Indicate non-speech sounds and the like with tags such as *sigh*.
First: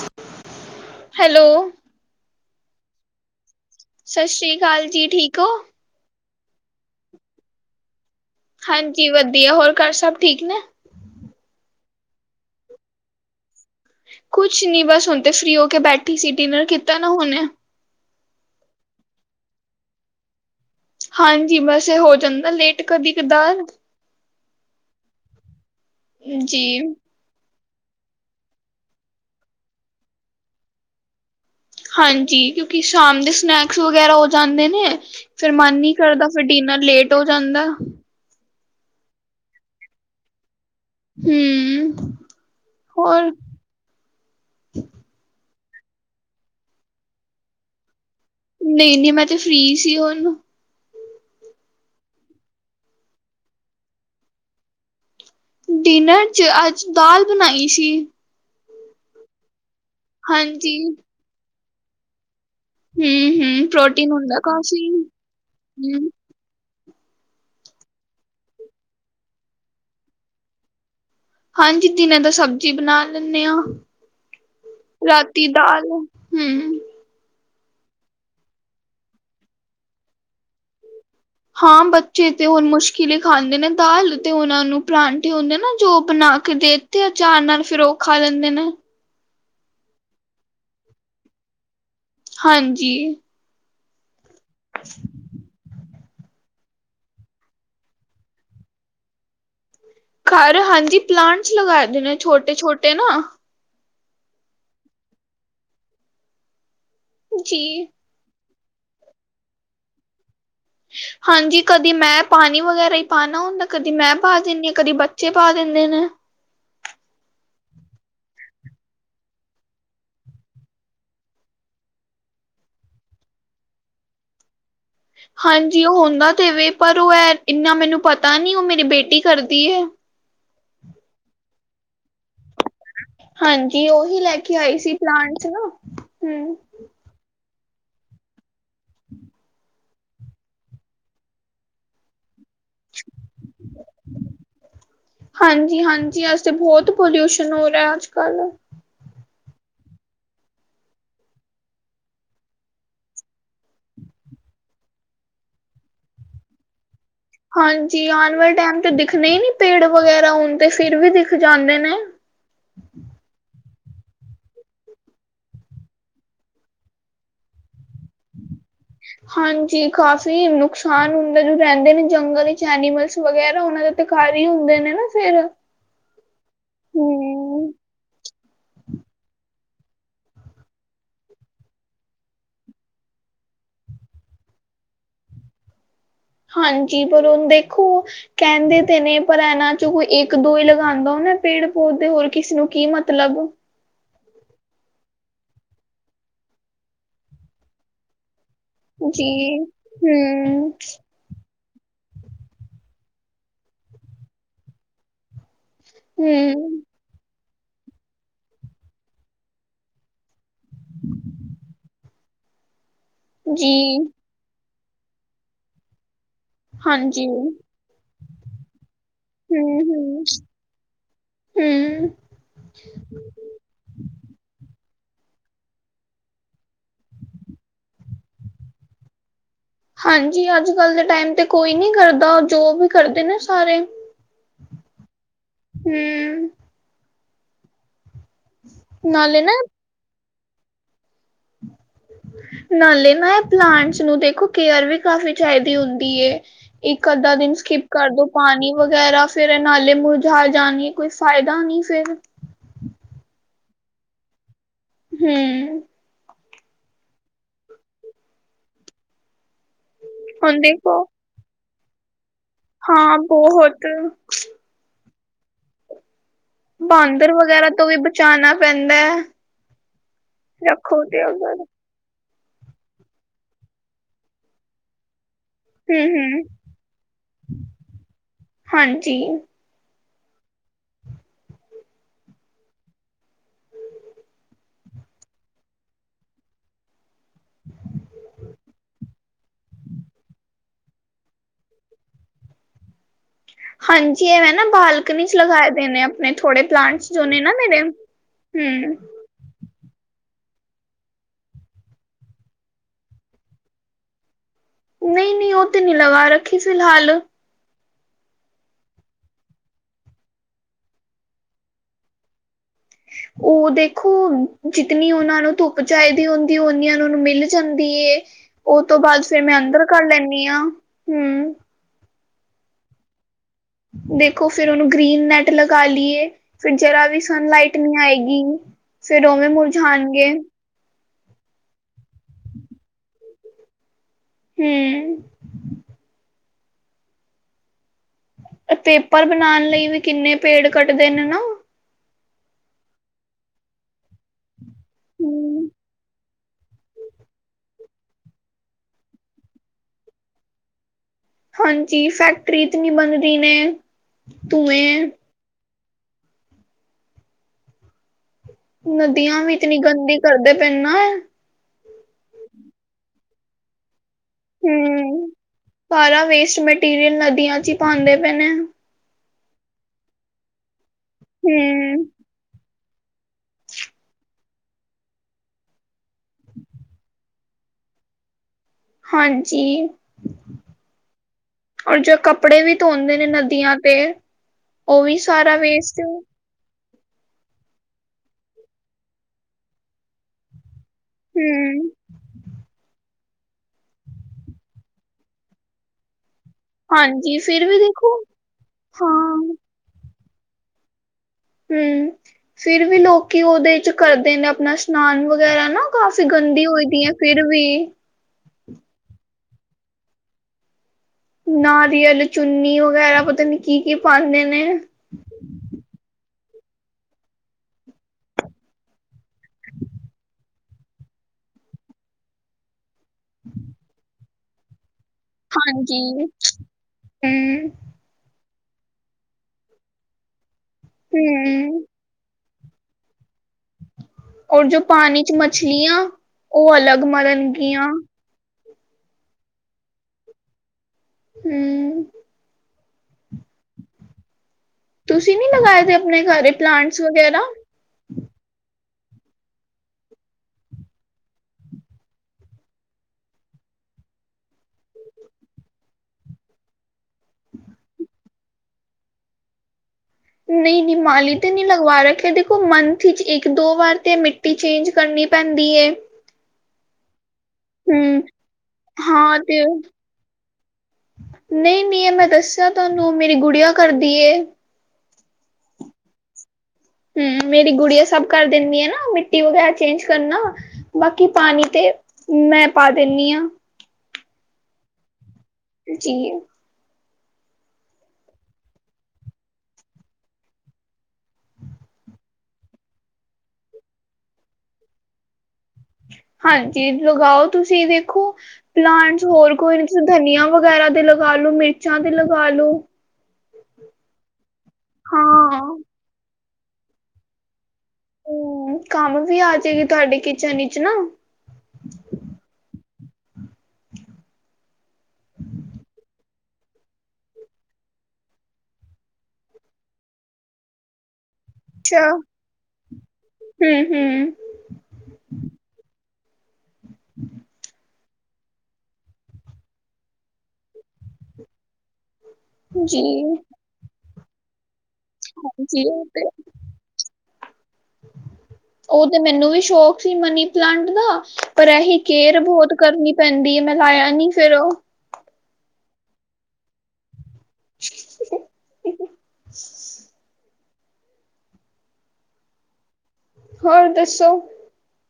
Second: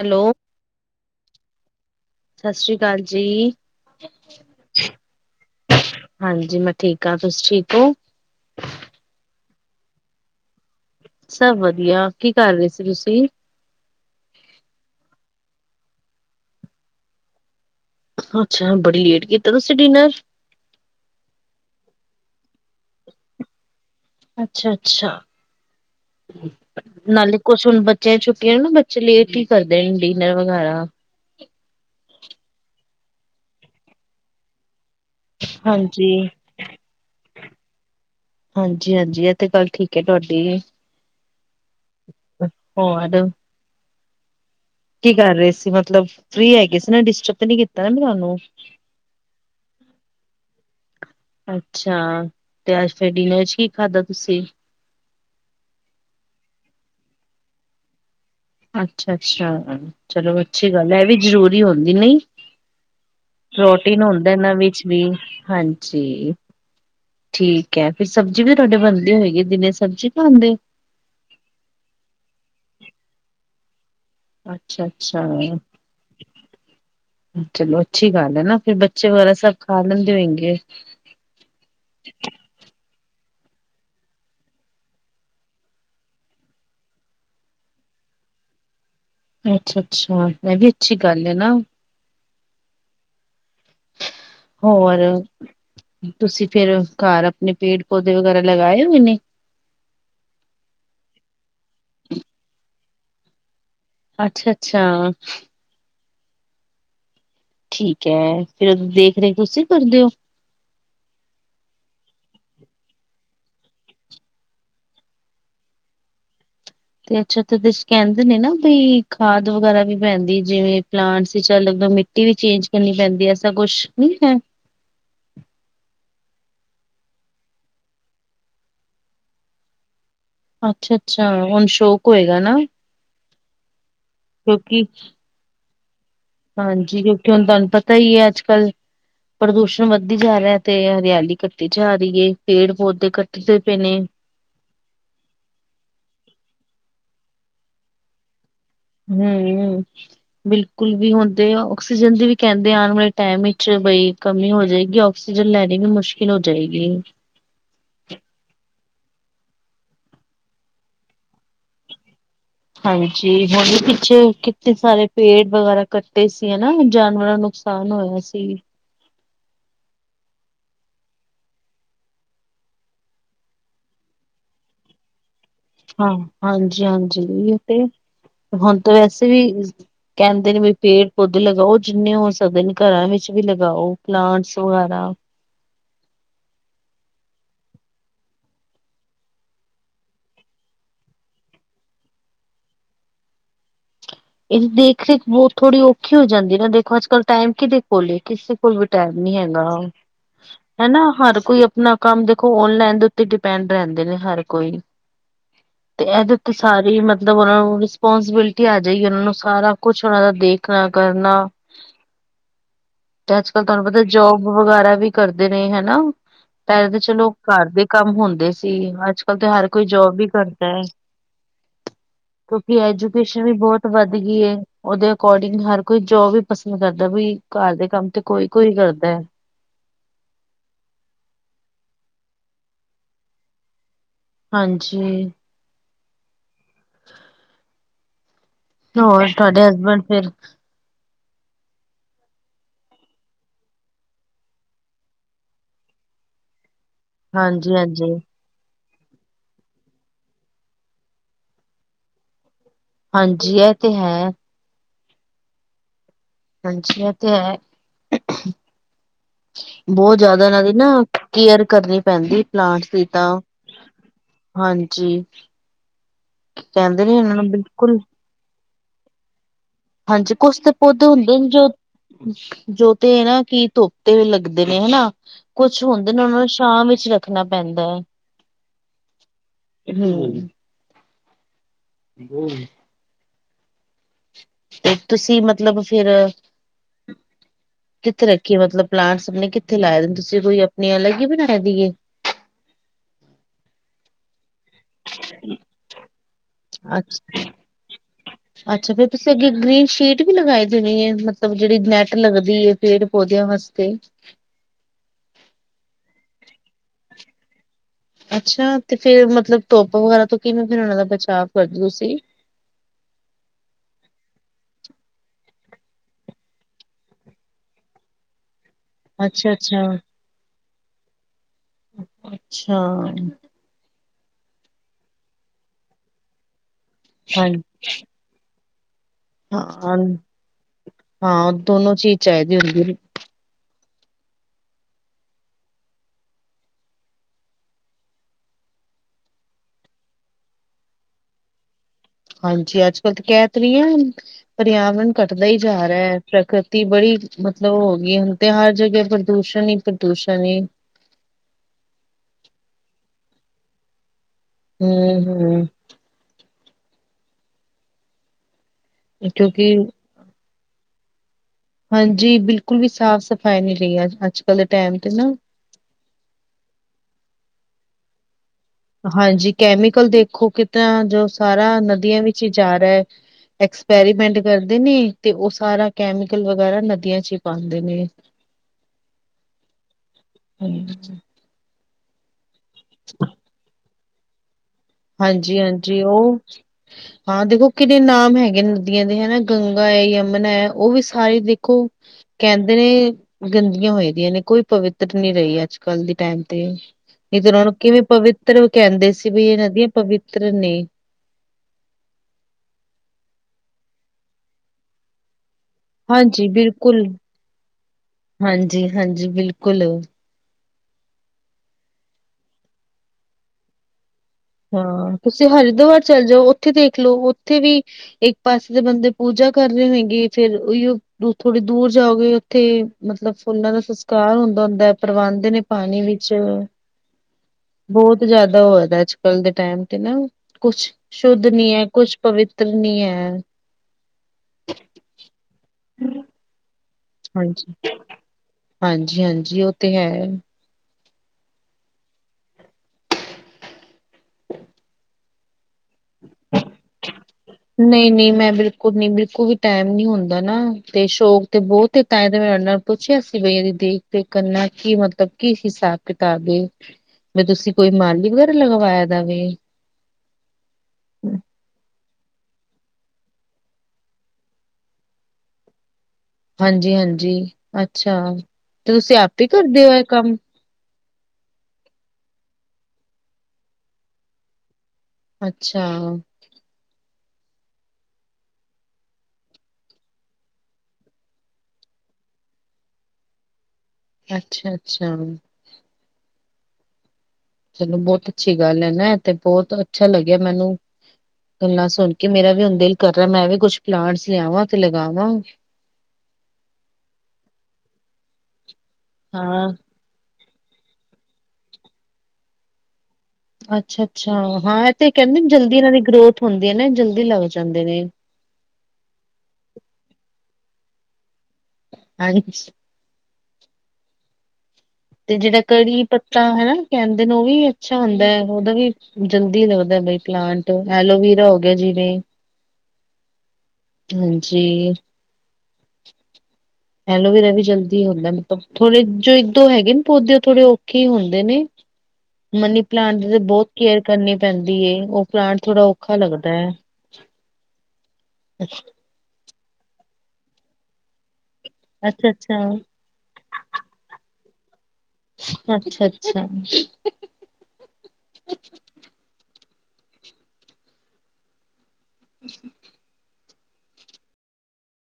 Hello hello, ਸਤਿ ਸ੍ਰੀ ਅਕਾਲ ਜੀ ਸਤਿ ਸ੍ਰੀ ਅਕਾਲ ਜੀ, ਠੀਕ ਹੋ। ਹਾਂਜੀ ਮੈਂ ਠੀਕ ਹਾਂ, ਤੁਸੀਂ ਠੀਕ ਹੋ। ਹਾਂਜੀ ਵਧੀਆ, ਹੋਰ ਘਰ ਸਭ ਠੀਕ ਨੇ। ਸਭ ਵਧੀਆ, ਕੀ ਕਰ ਰਹੇ ਸੀ ਤੁਸੀਂ। ਕੁਛ ਨੀ ਬਸ ਹੁਣ ਤੇ ਫ੍ਰੀ ਹੋ ਕੇ ਬੈਠੀ ਸੀ, ਡਿਨਰ ਕੀਤਾ ਨਾ ਹੁਨੇ। ਅੱਛਾ, ਬੜੀ ਲੇਟ ਕੀਤਾ, ਤੁਸੀਂ ਡਿਨਰ। ਹਾਂਜੀ, ਬਸ ਏ ਹੋ ਜਾਂਦਾ ਲੇਟ ਕਦੀ ਕਦਾਰ। ਅੱਛਾ ਅੱਛਾ, ਜੀ ਨਾਲੇ ਕੁਛ ਹੁਣ ਬੱਚਿਆਂ ਛੁੱਟੀਆਂ ਨੇ ਨਾ, ਬੱਚੇ ਲੇਟ ਹੀ ਕਰਦੇ ਨੇ ਡਿਨਰ ਵਗੈਰਾ। ਹਾਂਜੀ, ਕਿਉਂਕਿ ਸ਼ਾਮ ਦੇ ਸਨੈਕਸ ਵਗੈਰਾ ਹੋ ਜਾਂਦੇ ਨੇ। ਫਿਰ ਮਨ ਨਹੀਂ ਹਾਂਜੀ ਕਰਦਾ, ਫਿਰ ਡਿਨਰ ਲੇਟ ਹੋ ਜਾਂਦਾ। ਹਾਂਜੀ ਹਾਂਜੀ, ਇਹ ਤੇ ਗੱਲ ਠੀਕ ਹੈ ਤੁਹਾਡੀ। ਹੂ ਹੋਰ ਕੀ ਕਰ ਰਹੇ ਸੀ ਮਤਲਬ ਫ੍ਰੀ ਹੈਗੇ ਸੀ ਨਾ, ਡਿਸਟਰਬ ਨੀ ਕੀਤਾ ਨਾੈਂ ਤੁਹਾਨੂੰ। ਨਹੀਂ ਨਹੀਂ, ਮੈਂ ਤੇ ਫ੍ਰੀ ਹੀ ਸੀ ਹੁਨ। ਅੱਛਾ, ਤੇ ਅੱਜ ਫਿਰ ਡਿਨਰ ਚ ਕੀ ਖਾਧਾ ਤੁਸੀਂ। ਡਿਨਰ ਚ ਅੱਜ ਦਾਲ ਬਣਾਈ ਸੀ। ਅੱਛਾ ਅੱਛਾ ਚਲੋ ਅੱਛੀ ਹਾਂਜੀ। ਗੱਲ ਹੈ, ਇਹ ਵੀ ਜ਼ਰੂਰੀ ਹੁੰਦੀ ਨਹੀਂ। ਹੂੰ ਹੂੰ, ਪ੍ਰੋਟੀਨ ਹੋਂਦਾ ਹੈ, ਹੁੰਦਾ ਇਹਨਾਂ ਵਿੱਚ ਕਾਫੀ, ਵੀ, ਹੂੰ। ਹਾਂਜੀ। ਠੀਕ ਹੈ ਫਿਰ ਸਬਜ਼ੀ ਵੀ ਤੁਹਾਡੇ ਬਣਦੀ ਹੋਏਗੀ, ਦਿਨੇ ਸਬਜ਼ੀਾਉਂਦੇ ਔ। ਹਾਂਜੀ ਦਿਨੇ ਤਾਂ ਸਬਜ਼ੀ ਬਣਾ ਲੈਂਦੇ ਹਾਂ। ਹੋ? ਅੱਛਾ ਰਾਤੀ ਅੱਛਾ ਦਾਲ ਹੂ ਚਲੋ ਅੱਛੀ ਗੱਲ ਹੈ ਨਾ, ਫਿਰ ਬੱਚੇ ਵਗੈਰਾ ਸਭ ਖਾ ਲੈਂਦੇ ਹੋਏਗੇ। ਹਾਂ ਬੱਚੇ ਤੇ ਹੁਣ ਮੁਸ਼ਕਿਲ ਕਿਲੇ ਖਾਂਦੇ ਨੇ ਦਾਲ, ਤੇ ਉਹਨਾਂ ਨੂੰ ਪਰਾਂਠੇ ਹੁੰਦੇ ਨਾ, ਜੋ ਬਣਾ ਕੇ ਦੇ ਦਿੱਤੇ ਅਚਾਰ ਨਾਲ ਫਿਰ ਉਹ ਖਾ ਲੈਂਦੇ ਨੇ ਅੱਛਾ ਅੱਛਾ, ਇਹ ਵੀ ਅੱਛੀ ਗੱਲ ਹੈ ਨਾ। ਹਾਂਜੀ ਹੋਰ, ਤੁਸੀਂ ਫੇਰ ਘਰ ਆਪਣੇ ਪੇੜ ਪੌਦੇ ਵਗੈਰਾ ਲਗਾਏ ਹੋਏ ਨੇ। ਘਰ ਹਾਂਜੀ ਪਲਾਂਟਸ ਲਗਾਏ ਦੇ ਨੇ ਛੋਟੇ- ਛੋਟੇ ਨਾ। ਅੱਛਾ -ਅੱਛਾ ਜੀ ਕ ਫਿਰ ਉਹਦੀ ਦੇਖ -ਰੇਖ ਤੁਂਸੀ ਕਰ ਦੇਓ। ਹਾਂਜੀ ਕਦੇ ਮੈਂ ਪਾਣੀ ਵਗੈਰਾ ਹੀ ਪਾਣਾ ਹੁੰਦਾ ਕਦੀ ਮੈਂ ਪਾ ਦਿੰਦੀ ਹਾਂ ਕਦੀ ਬੱਚੇ ਪਾ ਦਿੰਦੇ ਨੇ। ਤੇ ਅੱਛਾ ਤੇ ਦੇ ਕਹਿੰਦੇ ਨੇ ਨਾ ਬਈ ਖਾਦ ਵਗੈਰਾ ਵੀ ਪੈਂਦੀ ਜਿਵੇਂ ਪਲਾਂਟਸ ਲੱਗਦਾ ਮਿੱ ਟੀ ਵੀ ਚੇਂਜ ਕਰਨੀ ਪੈਂਦੀ ਹੈ ਐਸਾ ਕੁਛ ਨਹੀਂ ਹੈ। ਹਾਂਜੀ ਉਹ ਹੁੰਦਾ ਤੇ ਵੇ ਪਰ ਉਹ ਹੈ ਇੰਨਾ ਮੈਨੂੰ ਪਤਾ ਨੀ ਉਹ ਮੇਰੀ ਬੇਟੀ ਕਰਦੀ ਹੈ। ਅੱਛਾ -ਅੱਛਾ ਹੁਣ ਸ਼ੋਕ ਹੋਏਗਾ ਨਾ। ਹਾਂਜੀ ਉਹੀ ਲੈ ਕੇ ਆਈ ਕਿਉਂਕਿ ਸੀ ਪਲਾਂਟਸ ਨਾ ਹੂੰ। ਹਾਂਜੀ ਕਿਉਂਕਿ ਹੁਣ ਤੁਹਾਨੂੰ ਪਤਾ ਹੀ ਹੈ ਅੱਜ ਕੱਲ੍ਹ ਪ੍ਰਦੂਸ਼ਣ ਵੱਧਦੀ ਜਾ ਰਿਹਾ ਤੇ ਹਰਿਆਲੀ ਕੱਟੀ ਜਾ ਰਹੀ ਹੈਏ ਪੇੜ ਪੌਦੇ ਕੱਟਦੇ ਪਏ ਨੇ। ਹਾਂਜੀ -ਹਾਂਜੀ ਅੇ ਬਹੁਤ ਪੋਲਿਊਸ਼ਨ ਹੋ ਰਿਹਾ ਅੱਜ ਕੱਲ ਹੂੰ -ਹੂੰ ਬਿਲਕੁਲ ਵੀ ਹੁੰਦੇ ਆ ਆਕਸੀਜਨ ਦੀ ਵੀ ਕਹਿੰਦੇ ਆ ਆਉਣ ਵਾਲੇ ਟਾਈਮ ਵਿੱਚ ਬਈ ਕਮੀ ਹੋ ਜਾਏਗੀ ਆਕਸੀਜਨ ਲੈਣੀ ਵੀ ਮੁਸ਼ਕਿਲ ਹੋ ਜਾਏਗੀ। ਹਾਂਜੀ ਆਉਣ ਵਾਲੇ ਟਾਈਮ ਤੇ ਦਿਖਣੇ ਹੀ ਨਹੀਂ ਪੇੜ ਵਗੈਰਾ ਹੁਣ ਤੇ ਫਿਰ ਵੀ ਦਿੱਖ ਜਾਂਦੇ ਨੇ। ਹਾਂਜੀ ਹੁਣ ਪਿੱਛੇ ਕਿੱਛ ਸਾਰੇ ਪੇੜ ਵਗੈਰਾ ਕੱਟੇ ਸੀ ਹਨਾ ਜਾਨਵਰਾਂ ਨੂੰ ਸਾਨ ਹੋਇਆ ਸੀ। ਹਾਂਜੀ ਕਾਫ਼ੀ ਨੁਕਸਾਨ ਹੁੰਦਾ ਜੋ ਰਹਿੰਦੇ ਨੇ ਜੰਗਲ ਵਿੱਚ ਐਨੀਮਲਸ ਵਗੈਰਾ ਉਹਨਾਂ ਦੇ ਤਕਾਰੀ ਹੁੰਦੇ ਨੇ ਨਾ ਫਿਰ ਹਾਂ ਹਾਂਜੀ -ਹਾਂਜੀ ਇਹ ਹੂੰ ਤੇ ਹੁਣ ਤਾਂ ਵੈਸੇ ਵੀ ਕਹਿੰਦੇ ਨੇ ਵੀ ਪੇੜ ਪੌਦੇ ਲਗਾਓ ਜਿੰਨੇ ਹੋ ਸਕਦੇ ਨੇ ਘਰਾਂ ਵਿੱਚ ਵੀ ਲਗਾਓ ਪਲਾਂਟਸ ਵਗੈਰਾ ਹਾਂਜੀ ਪਰ ਹੁਣ ਦੇਖੋ। ਕਹਿੰਦੇ ਤੇ ਨੇ ਪਰ ਇਹਨਾਂ 'ਚ ਕੋਈ ਇੱਕ ਦੋ ਹੀ ਲਗਾਉਂਦਾ ਉਹ ਨਾ ਪੇੜ ਪੌਦੇ ਦੇ ਹੋਰ ਕਿਸੇ ਨੂੰ ਕੀ ਮਤਲਬ ਇਹਦੀ ਦੇਖ ਰੇਖ ਬਹੁਤ ਥੋੜੀ ਔਖੀ ਹੋ ਜਾਂਦੀ ਨਾ ਦੇਖੋ ਅੱਜ ਕੱਲ ਟਾਈਮ ਕਿਹਦੇ ਕੋਲ ਕਿਸੇ ਕੋ ਵੀ ਟੈਮ ਨਹੀਂ ਜੀ ਹੈਗਾ ਹੂੰ ਹਨਾ ਹਰ ਕੋਈ ਨਾ ਕੰਮ ਦੇਖੋ ਔਨਲਾਈਨ ਦੇ ਉੱਤੇ ਡਿਪੈਂਡ ਰਹਿੰਦੇ ਨੇ ਹਰ ਕੋਈ ਤੇ ਇਹਦੇ ਉੱਤੇ ਹੂੰ ਸਾਰੀ ਮਤਲਬ ਉਹਨਾ ਨੂੰ ਰਿਸਪੋਂਸੀਬਿਲਿਟੀ ਆ। ਜਾਹੀ ਉਹਨਾਂ ਨੂੰ ਸਾਰਾ ਕੁਛ ਉਹਨਾਂ ਦਾ ਦੇਖਣਾ ਕਰਨਾ। ਤੇ ਅੱਜ ਕੱਲ ਜੀ, ਤੁਹਾਨੂੰ ਪਤਾ ਜੋਬ ਵਗੈਰਾ ਵੀ ਕਰਦੇ ਨੇ ਹਨਾ ਪਹਿਲੇ ਤਾਂ ਹਾਂਜੀ, ਚਲੋ ਘਾਰਦੇ ਕੰਮ ਹੁੰਦੇ ਸੀ ਅੱਜ ਤੇ ਹਰ ਹੂੰ-ਹੂੰ, ਕੋਈ ਜੋਬ ਹੂੰ। ਵੀ ਕਰਦਾ ਹੈ ਹੂੰ ਕਿਉਂਕਿ ਐਜੂਕੇਸ਼ਨ ਵੀ ਬਹੁਤ ਵੱਧ ਗਈ ਏ। ਉਹਦੇ ਅਕੋਰਡਿੰਗ ਹਰ ਕੋਈ ਜੋਬ ਵੀ ਪਸੰਦ ਕਰਦਾ ਬਈ ਘਰ ਦੇ ਕੰਮ ਤੇ ਕੋਈ ਕੋਈ ਕਰਦਾ। ਹਾਂਜੀ ਅੱਜ ਕੱਲ ਦੇ ਟਾਈਮ ਤੇ ਕੋਈ ਨੀ ਕਰਦਾ ਜੋਬ ਈ ਕਰਦੇ ਨੇ ਸਾਰੇ ਹਾਂਜੀ ਹੂੰ *inaudible* ਹੋਰ ਨਾਲੇ ਨਾ ਤੁਹਾਡੇ ਹਸਬੈਂਡ ਫਿਰ ਹ ਨਾਲੇ ਨਾ ਇਹ ਪਲਾਂਟਸ ਨੂੰ ਦੇਖੋ ਕੇਅਰ ਵੀ ਕਾਫ਼ੀ ਚਾਹੀਦੀ ਹੁੰਦੀ ਏ। ਇੱਕ ਅੱਧਾ ਦਿਨ ਹਾਂਜੀ ਸਕਿਪ ਕਰ ਹਾਂਜੀ ਦੋ। ਪਾਣੀ ਵਗੈਰਾ ਫਿਰ ਨਾਲੇ ਮੁਰਝਾ ਜਾਣੀ ਕੋਈ ਫ਼ਾਇਦਾ ਨ ਫਿਰ ਹਾਂਜੀ ਇਹ ਤੇ ਹੈ। ਹੂੰ ਹਾਂਜੀ ਇਹ ਤੇ ਹੈ ਬਹੁਤ ਜ਼ਿਆਦਾ ਹੁਣ ਇਹਨਾਂ ਦੀ ਨਾ ਦੇਖੋ ਕੇਅਰ ਕਰਨੀ ਪੈਂਦੀ ਪਲਾਂਟਸ ਦੀ ਹਾਂ ਤਾਂ ਬਹੁਤ ਹਾਂਜੀ। ਕਹਿੰਦੇ ਨੇ ਬਾਂਦਰ ਇਹਨਾਂ ਨੂੰ ਵਗੈਰਾ ਤੋਂ ਵੀ ਬਿਲਕੁਲ ਬਚਾਣਾ ਪੈਂਦਾ। ਹਾਂਜੀ, ਕੁਛ ਤੇ ਰੱਖੋ ਪੌਦੇ ਹੁੰਦੇ ਨੇ ਅਗਰ ਜੋ ਜੋ ਤੇ ਨਾ ਕਿ ਤੁੱਪ ਤੇ ਲੱਗਦੇ ਨੇ, ਹਨਾ। ਕੁਛ ਹੁੰਦੇ ਨੇ, ਔਹਨਾਂ ਹੂੰ-ਹੂੰ, ਨੂੰ ਸ਼ਾ ਵਿੱਚ ਰੱਖਣਾ ਪੈਂਦਾ ਹਾਂਜੀ। ਏ। ਹੂੰ। *inaudible* ਤੇ ਤੁਸੀਂ ਮਤਲਬ ਫਿਰ ਕਿੱਥੇ ਰੱਖੀਏ ਮਤਲਬ ਪਲਾਂਟਸ ਅਪਣੇ, ਕਿੱਥੇ ਲਾਏ ਦੇ ਨੇ ਤੁਸੀਂ? ਕੋਈ ਅਪਣੀ ਅਲਗ ਈ ਬਣਾਏ ਦੀਏ? ਹਾਂਜੀ ਏਹਵੇਂ ਨਾ ਬਾਲ ਕਨੀ ਚ ਲਗਾਏ ਦੇ ਨੇ, ਅਪਣੇ ਥੋੜੇ ਪਲਾਂਟਸ ਅੱਛ ਜੋ ਨੇ ਨਾ ਮੇਰੇ, ਅੱਛਾ ਹੂੰ। ਫੇਰ ਤੁਸੀਂ ਅੱਗੇ ਗ੍ਰੀਨ ਸ਼ੀਟ ਵੀ ਲਗਾਈ ਦੀ ਹੋਣੀ ਏ, ਮਤਲਬ ਜੇਹੜੀ ਨੈੱਟ ਲੱਗਦੀ ਏ, ਪੇੜ ਪੌਦਿਆਂ ਵਾਸਤੇ? ਨਈ-ਨਈ, ਔਹ ਤੇ ਨਈ ਲਗਾ ਰੱਖੀ ਫਿਲਹਾਲ। ਅੱਛਾ, ਤੇ ਫੇਰ ਮਤਲਬ ਤੋਪ ਵਗੈਰਾ ਤੋਂ ਕਿਵੇਂ ਫਿਰ ਉਹਨਾਂ ਦਾ ਬਚਾਵ ਕਰਦੇ ਤੂਸੀਂ? ਔਹ ਦੇਖੋ, ਜਿਤਨੀ ਉਹਨਾਂ ਨੂੰ ਤੁੱਪ ਚਾਈਦੀ ਹੁੰਦੀ, ਉਓਨੀ ਉਹਨਾਂ ਨੂੰ ਮਿਲ ਜਾਂਦੀ ਏ। ਔਹ ਤੋਂ ਬਾਅਦ ਫਿਰ ਅੱਛਾ ਮੈਂ ਅੰਦਰ ਅੱਛਾ ਕਰ ਲੈਂਣੀ ਆ। ਹੂੰ। ਅੱਛਾ। ਦੇਖੋ ਫਿਰ ਉਹਨੂੰ ਗ੍ਰੀਨ ਨੈਟ ਲਗਾ ਲਈਏ, ਫਿਰ ਜਰਾ ਵੀ ਸਨ ਹਾਂਜੀ ਲਈਟ ਨਈ ਆਏਗੀ। ਫਿਰ ਉਵੇਂ ਹਾਂ, ਮੁਰਝਾਣਗੇ ਹਾਂ ਦੋਨੋ ਚੀਜ਼ ਚਾਹੀਦੀ ਹੁੰਦੀ। ਹੂੰ। ਪੇਪਰ ਬਣਾਣ ਲਈ ਵੀ ਕਿੰਨੇ ਪੇੜ ਕੱਟਦੇ ਨੇ ਨਾ? ਹਾਂਜੀ, ਅੱਜ ਕੱਲ ਤੇ ਕੇਹ ਤੇ ਨਈ ਆ, ਪਰਿਆਵਨ ਘੱਟਦਾ ਈ ਹੂੰ ਜਾ ਰੈ। ਪ੍ਰਕਰਤੀ ਬੜੀ ਮਤਲਬ ਹੋ ਗਈ ਏ, ਹੁਣ ਤੇ ਹਰ ਜਗਏ ਪ੍ਰਦੂਸ਼ਣ ਈ ਪ੍ਰਦੂਸ਼ਣ ਐ। ਹਾਂਜੀ, ਫੈਕਟਰੀ ਇਤਨੀ ਬਨ ਰੀ ਨੇ। ਧੂਏ ਹੂੰ-ਹੂੰ। ਨਦੀਆਂ ਵੀ ਕਿਉਂਕਿ ਇਤਨੀ ਗੰਦੀ ਕਰਦੇ ਪਏ ਨਾ। ਹਾਂਜੀ, ਬਿਲਕੁਲ ਵੀ ਸਾਫ਼ ਸਫ਼ਾਈ ਨਈ ਰੀ ਅੱਜ, ਅੱਜ ਕੱਲ ਦੇ ਟੈਮ ਤੇ ਹੂੰ ਨਾ। ਸਾਰਾ ਵੇਸਟ ਮੇਟੀਰੀਅਲ, ਨਦੀਆਂ ਚ ਈ ਪਾਂਦੇ ਪਏ ਨੇ। ਹਾਂਜੀ, ਕੈਮੀਕਲ ਦੇਖੋ ਕਿ ਤਾਂ, ਜੋ ਸਾਰਾ ਹੂੰ ਨਦੀਆਂ ਵਿੱਚ ਈ ਜਾ ਰਾ ਐ। ਐਕਸਪੈਰੀਮੈਂਟ ਕਰਦੇ ਨੇ, ਤੇ ਉਹ ਸਾਰਾ ਕੈਮੀਕਲ ਵਗੈਰਾ ਨਦੀਆਂ ਚ ਈ ਪਾਂਦੇ ਨੇ। *inaudible* ਹਾਂਜੀ, ਔਰ ਜੋ ਕ ਪੜੇ ਵੀ ਧੋਂਦੇ ਨੇ ਨਦੀਆਂ ਤੇ ਉਹ ਵੀ ਸਾਰਾ ਵੇਸਟ ਹਾਂਜੀ-ਹਾਂਜੀ, ਉਹ ਹਾਂ, ਦੇਖੋ ਕਿੰਨੇ ਨਾਮ ਹੈਗੇ ਨਦੀਆਂ ਦੇ ਹਨਾ, ਗੰਗਾ ਏ, ਯਮਨਾ ਏ। ਔਹ ਵੀ ਸਾਰੇ ਦੇਖੋ, ਹੂੰ ਕੇਂਦੇ ਨੇ ਗੰਦੀਆਂ ਹੋਏ ਦੀਆਂ ਨੇ, ਕੋਈ ਪਵਿੱਤਰ ਨਈ ਰਈ ਅੱਜ ਕੱਲ ਦੇ ਟੈਮ। ਤੇ ਹਾਂਜੀ ਨਈ ਤੇ ਉਅਨਾਂ ਫਿਰ ਨੂੰ ਵੀ ਕਿਵੇਂ ਦੇਖੋ ਪਵਿੱਤਰ ਕੇਂਦੇ ਸੀ, ਹਾਂ ਵੀ ਏਹ ਨਦੀਆਂ ਪਵਿੱਤਰ ਨੇ। ਹੂੰ, ਫਿਰ ਵੀ ਲੋਕੀ ਉਅਦੇ ਚ ਕਰਦੇ ਨੇ, ਅਪਣਾ ਇਸ਼ਨਾਨ ਵਗੈਰਾ ਨਾ। ਕਾਫ਼ੀ ਗੰਦੀ ਹੋਈ ਦੀ ਏ ਫਿਰ ਵੀ। ਹਾਂਜੀ-ਹਾਂਜੀ, ਬਿਲਕੁਲ। ਨਾਰੀਅਲ, ਚੁੰਨੀ ਵਗੈਰਾ ਪਤਾ ਨੀ ਕੀ-ਕੀ ਪਾਂਦੇ? ਹਾਂ, ਤੁਸੀਂ ਹਰਿਦੁਵਾਰ ਚੱਲ ਜੋ, ਔਥੇ ਦੇਖ ਲੋ, ਔਥੇ ਵੀ ਇੱਕ ਪਾਸੇ ਦੇ ਬੰਦੇ ਪੂਜਾ ਕਰ ਰਏ ਨੇ ਹੇਗੇ, ਫੇਰ ਔਈਓ ਦੁ ਥੋੜੀ ਦੂਰ ਜਾਓਗੇ ਔਥੇ ਮਤਲਬ ਫੁੱਲਾਂ ਦਾ ਸੰਸਕਾਰ ਹੁੰਦਾ-ਹੁੰਦਾ ਏ, ਪ੍ਰਵਾਂਦੇ ਨੇ ਪਾਣੀ ਹਾਂਜੀ ਵਿੱਚ। ਹੂੰ ਬੋਹੋਤ ਜਾਅਦਾ ਹੋਏਆ ਦਾ ਅੱਜ ਕੱਲ ਦੇ ਟੈਮ ਤੇ ਨਾ। ਕੁਛ ਸ਼ੁੱਧ ਨੀ ਹੂੰ ਏ, ਕੁਛ ਪਵਿੱ ਤਰ ਨੀ ਐ। ਔਰ ਜੋ ਪਾਣੀ ਚ ਮੱਛਲੀਆਂ, ਔਹ ਅਲੱਗ ਮਰਨਗੀਆਂ। ਹਾਂਜੀ-ਹਾਂਜੀ ਔਹ ਤੇ ਹੈ। ਹੂੰ। ਤੁਸੀਂ ਨੀ ਲਗਾਏ ਦੇ ਆਪਣੇ ਕਾਰ ਏਹ ਪਲਾਂਟਸ ਵਗੈਰਾ? ਨਈ-ਨਈ ਮੈਂ ਬਿਲਕੁਲ ਨਈ, ਬਿਲਕੁਲ ਵੀ ਟੈਮ ਨੀ ਹੁੰਦਾ ਨਾ। ਤੇ ਸ਼ੌਕ ਤੇ ਬੋਤ ਏ, ਤਾਂ ਈ ਤੇ ਮੇ *unintelligible* ਪੁੱਛਿਆ ਸੀ ਬਈ ਏਦੀ ਦੇਖ-ਦੇੇਖ ਕਰਨਾ, ਕੀ ਮਤਲਬ ਕੀ ਹਿਸਾਬ ਕਿਤਾਬ ਐ? ਵੀ ਤੁਸੀਂ ਕੋਈ ਮਾਲੀ ਵਗੈਰਾ ਲਗਵਾਇਆ ਦਾਵੇ ਨਹੀਂ ਨਹੀਂ ਮਾਲੀ ਤੇ ਨਹੀ ਲਗਵਾ ਰੱਖਿਆ ਦੇਖੋ ਮੰਥ ਵਿਚ ਇੱਕ ਦੋ ਵਾਰ ਤੇ ਮਿੱ ਟੀ ਚੇਂਜ ਕਰਨੀ ਪੈਂਦੀ ਏ ਹਾਂਜੀ, ਹਾਂਜੀ ਅੱਛਾ ਹਮ ਤੇ ਤੁਸੀਂ ਹਾਂ ਆਪੇ ਹੀ ਤੇ ਕਰਦੇ ਹੋ ਇਹ ਕੰਮ। ਨਹੀਂ, ਨਹੀਂ ਇਹ ਮੈਂ ਦੱਸਿਆ ਤੁਹਾਨੂੰ ਮੇਰੀ ਗੁੜੀਆ ਕਰਦੀ ਏ। ਅੱਛਾ। ਹੂੰ ਮੇਰੀ ਗੁੜੀੀਆਂ ਸਭ ਕਰ ਦਿੰਦੀ ਏ ਨਾ ਮਿੱਟੀ ਵਗੈਰਾ ਚੇਂਜ ਕਰਨਾ। ਬਾਕੀ ਪਾਣੀ ਤੇ ਮੈਂ ਪਾ ਦੇਨੀ ਆ। ਅੱਛਾ, ਅੱਛਾ। ਜੀ‌ ਚਲੋ ਬਹੁਤ ਅੱਛੀ ਗੱਲ ਏ ਨਾ ਐ ਤੇ ਬਹੁਤ ਅੱਛਾ ਲੱਗਿਆ ਮੈਨੂੰ। ਗੱਲਾਂ ਸੁਣ ਕੇ ਮੇਰਾ ਵੀ ਹੁਣ ਦਿਲ ਕਰ ਰਿਹਾ ਮੈਂ ਵੀ ਕੁਛ ਪਲਾਂਟਸ ਲਿਆਵਾਂ ਤੇ ਲਗਾਵਾਂ। ਹਾਂਜੀ ਲਗਾਓ ਤੁਸੀਂ ਵੇਖੋ ਪਲਾਂਟਸ ਹੋਰ ਹਾਂ ਕੋਈ ਤੁ ਧਨੀਆਂ ਵਗੈਰਾ ਦੇ ਲਗਾ ਲੋ ਮਿਰਚਾਂ ਦੇ ਲਗਾ ਲੋ। ਅੱਛਾ, ਅੱਛਾ ਹਾਂ ਇਹ ਤੇ ਕਹਿੰਦੇ ਹਾਂ ਜਲਦੀ ਇਹਨਾਂ ਦੀ ਗਰੋਥ ਹੁੰਦੀ ਏ ਨਾ ਜਲਦੀ ਲੱਗ ਜਾਂਦੇ ਨੇ। ਹੂੰ ਕੰਮ ਵੀ ਆ ਜਾਏਗੀ ਤੁਹਾਡੇ ਕਿਚਨ ਇਚ ਨਾ। ਹਾਂਜੀ। ਤੇ ਜਿਹੜਾ ਕੜੀ ਪੱਤਾ ਹੈਨਾ ਕਹਿੰਦੇ ਨੇ ਉਹ ਵੀ ਅੱਛਾ ਹੁੰਦਾ ਹੈ ਉਹਦਾ ਵੀ ਜਲਦੀ ਲੱਗਦਾ ਬਈ ਪਲਾਂਟ ਐਲੋਵੀਰਾ ਹੋ *unintelligible* ਅੱਛਾ ਨੇ ਹੂੰ ਹੂੰ ਹਾਂਜੀ। ਐਲੋਵੀਰਾ ਵੀ ਜਲਦੀ ਹੁੰਦਾ ਮਤਲਬ ਥੋੜੇ ਜੋ ਇਕ ਦੋ ਹੈਗੇ ਨੇ ਪੌਦੇ ਉਹ ਥੋੜੇ ਔਖੇ ਹੀ ਹੁੰਦੇ ਨੇ। ਮਨੀ ਜੀ ਪਲਾਂਟ ਤੇ ਬਹੁਤ ਕੇਅਰ ਕਰਨੀ ਪੈਂਦੀ ਉਹ ਪਲਾਂਟ ਥੋੜ੍ਹਾ ਹਾਂਜੀ ਉਹ ਔਖਾ ਤੇ ਲੱਗਦੈ। ਉਹ ਮੈਨੂੰ ਵੀ ਸ਼ੌਕ ਸੀ ਮਨੀ ਪਲਾਂਟ ਦਾ ਪਰ ਅਸੀ ਕੇੇਅਰ ਬਹੁਤ ਅੱਛਾ-ਅੱਛਾ, ਕਰਨੀ ਪੈਂਦੀ ਏ ਮੈਂ ਲਾਇਆ ਨੀ ਫੇਰ ਉਹ ਅੱਛਾ, ਅੱਛਾ। *inaudible* ਅੱਛ *inaudible* ਹੋਰ ਦੱਸੋ।